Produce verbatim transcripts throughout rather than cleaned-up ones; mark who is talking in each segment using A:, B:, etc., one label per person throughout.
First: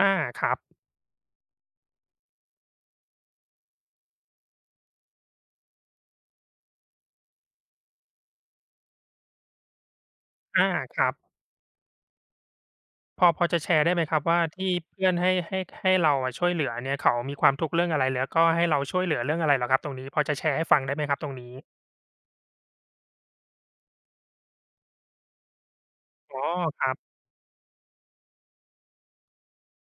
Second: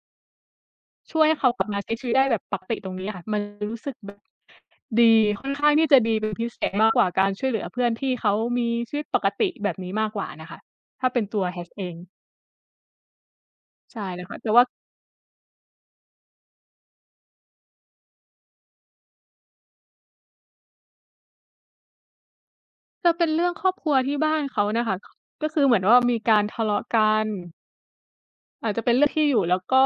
A: อา ครับ
B: ช่วยให้เขากลับมาใช้ชีวิตได้แบบปักติตรงนี้อะค่ะ มันรู้สึกแบบ ดี ค่อนข้างที่จะดีเป็นพิเศษ มากกว่าการช่วยเหลือเพื่อนที่เขามีชีวิตปกติแบบนี้มากกว่าน่ะค่
A: อ
B: ะ
A: า ค
B: ถ
A: ร
B: ้า
A: ับ
B: เป็นตัว Hat เอง
A: พอ พอจะแชร์ได้
B: ใช
A: ไ
B: ่
A: หมค
B: เ
A: ร
B: ล
A: ับ
B: ยค
A: ว
B: ่
A: ่า
B: ะ แต่
A: ท
B: ว
A: ี
B: ่า
A: ่เพื่อนให้ ให้ ให้เราอะช่วยเหลือเนี่ย เขามีความทุกข์เรื่องอะไร แล้วก็ให้เราช่วยเหลือเรื่องอะไรเหรอครับตรงนี้ พอจะแชร์ให้ฟังได้ไหมครับตรงนี้?
B: จะเป็นเรื่องครอบครัวที่บ้านเขาน่ะค่ะ ก็คือเหมือนว่า มีก
A: อ๋
B: า
A: อ
B: รทะเลา
A: ค
B: ะ
A: รั
B: ก
A: บ
B: ัน อาจจะเป็นเรื่องที่อยู่ แล้วก็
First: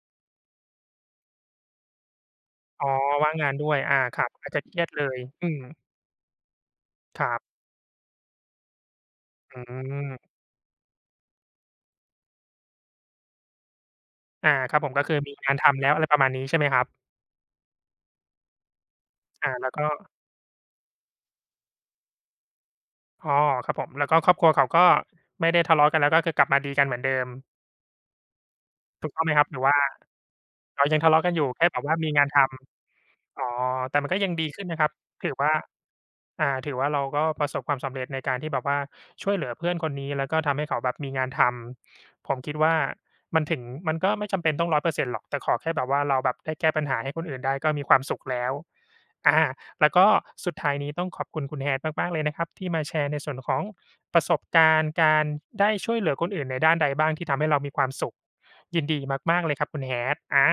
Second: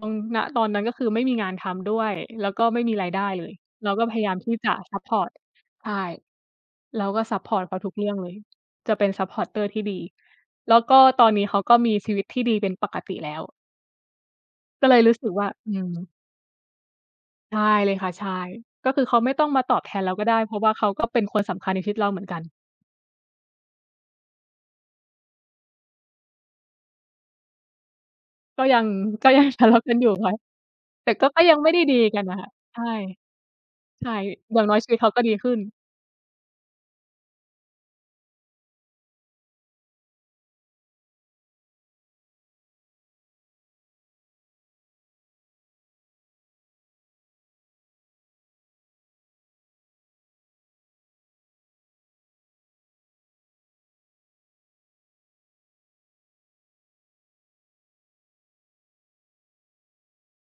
B: ตรง ณ ตอนนั้นก็คือไม่มีงานทำด้วย แล้วก็ไม
A: อ
B: ่
A: ๋อ
B: มีรายได
A: ว
B: ้
A: ่าง
B: เล
A: งา
B: ย
A: นด้วย
B: เรา
A: อ่า
B: ก็พ
A: ค
B: ย
A: รั
B: าย
A: บ
B: าม
A: อ
B: ท
A: าจ
B: ี่
A: จะ
B: จ
A: เ
B: ะ
A: ครียด
B: ซั
A: เล
B: ปพ
A: ย
B: อร์ต
A: อืม
B: ใช่ เราก
A: ค
B: ็
A: ร
B: ซ
A: ั
B: ั
A: บ
B: ปพอร์ตเขาทุกเรื่องเลย จะเป็น
A: อื
B: supporter ที่ดี
A: ม
B: แล้วก็ตอนนี้เขาก็มีชีวิตที่ดีเป็นปกติแล้ว
A: อา ครับ
B: ก
A: ผ
B: ็เ
A: ม
B: ล
A: ก
B: ย
A: ็
B: ร
A: คื
B: ู
A: อ
B: ้สึ
A: ม
B: ก
A: ี
B: ว่า
A: งานท
B: อื
A: ำแล้ว อะไร
B: ม
A: ประมาณนี้ใช่ไหมครับ?
B: ใช่เลยค่ะ ใช่ ก็คือเขาไม่ต้
A: อ
B: อง
A: า
B: มา
A: แล้
B: ต
A: ว
B: อบ
A: ก
B: แทน
A: ็?
B: เราก็ได้ เพราะว่าเขาก็เป็นคนสำคัญในชีวิตเราเหมือนกัน
A: อ๋อ ครับผม แล้วก็ครอบครัวเขาก็ไม่ได้ทะเลาะกันแล้ว ก็คือกลับมาดีกันเหมือนเดิม
B: ก็ยัง
A: ถูกต้อง
B: ก
A: ไ
B: ็
A: หม
B: ย
A: ค
B: ั
A: รั
B: ง
A: บ? หร
B: ท
A: ือ
B: ะ
A: ว
B: เล
A: ่า
B: าะกันอยู่ค่ะ
A: เขายัง
B: แต
A: ท
B: ่
A: ะเลา
B: ก
A: ะ
B: ็
A: กัน
B: ก
A: อ
B: ็
A: ยู่
B: ยัง
A: แค
B: ไ
A: ่
B: ม่
A: แ
B: ไ
A: บ
B: ด้
A: บว่
B: ดี
A: ามี
B: กั
A: ง
B: น
A: าน
B: อะ
A: ท
B: ค่ะ ใช่
A: ำ อ๋อ แต่
B: ใ
A: ม
B: ช
A: ั
B: ่
A: นก็ยังดี
B: อย
A: ข
B: ่
A: ึ
B: า
A: ้
B: ง
A: น
B: น้
A: น
B: อย
A: ะค
B: ช
A: รั
B: ี
A: บ
B: วิตเขาก็
A: ถ
B: ด
A: ื
B: ี
A: อว
B: ข
A: ่
B: ึ
A: า
B: ้น
A: อ่า ถือว่าเราก็ประสบความสำเร็จในการที่แบบว่า ช่วยเหลือเพื่อนคนนี้ แล้วก็ทำให้เขาแบบมีงานทำ ผมคิดว่ามันถึง มันก็ไม่จำเป็นต้อง ร้อยเปอร์เซ็นต์ หรอก แต่ขอแค่แบบว่า เราแบบได้แก้ปัญหาให้คนอื่นได้ก็มีความสุขแล้ว อา แล้วก็สุดท้ายนี้ต้องขอบคุณคุณ Hat มาก ๆ เลยนะครับที่มาแชร์ในส่วนของประสบการณ์ การ ส ได้ช่วยเหลือคนอื่นในด้านใดบ้าง ที่ทำให้เรามีความสุข ยินดีมาก ๆ เลยครับคุณ Hat อา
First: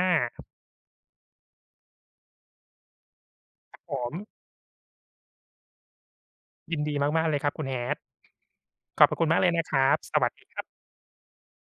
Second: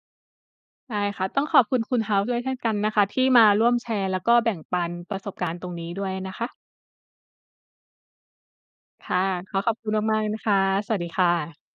B: ได้ค่ะ ต้องขอบคุณคุณ House ด้วยเช่นกันนะคะ ที่มาร่วม
A: ครับ
B: แช
A: ผ
B: ร์แล้
A: ม
B: วก็แบ่งปันประสบการณ์ตรงนี้ด้วยนะคะ
A: ยินดีมาก ๆ เลยครับคุณ Hat ข
B: ค
A: อบพร
B: ่
A: ะ
B: ะ
A: คุณมากเลย
B: ขอ
A: นะ
B: ข
A: ค
B: อบ
A: รั
B: คุณ
A: บ
B: ม
A: ส
B: าก ๆ เล
A: วัส
B: ยน
A: ด
B: ะ
A: ี
B: ค
A: ค
B: ะ
A: รับ
B: สวัสดีค่ะ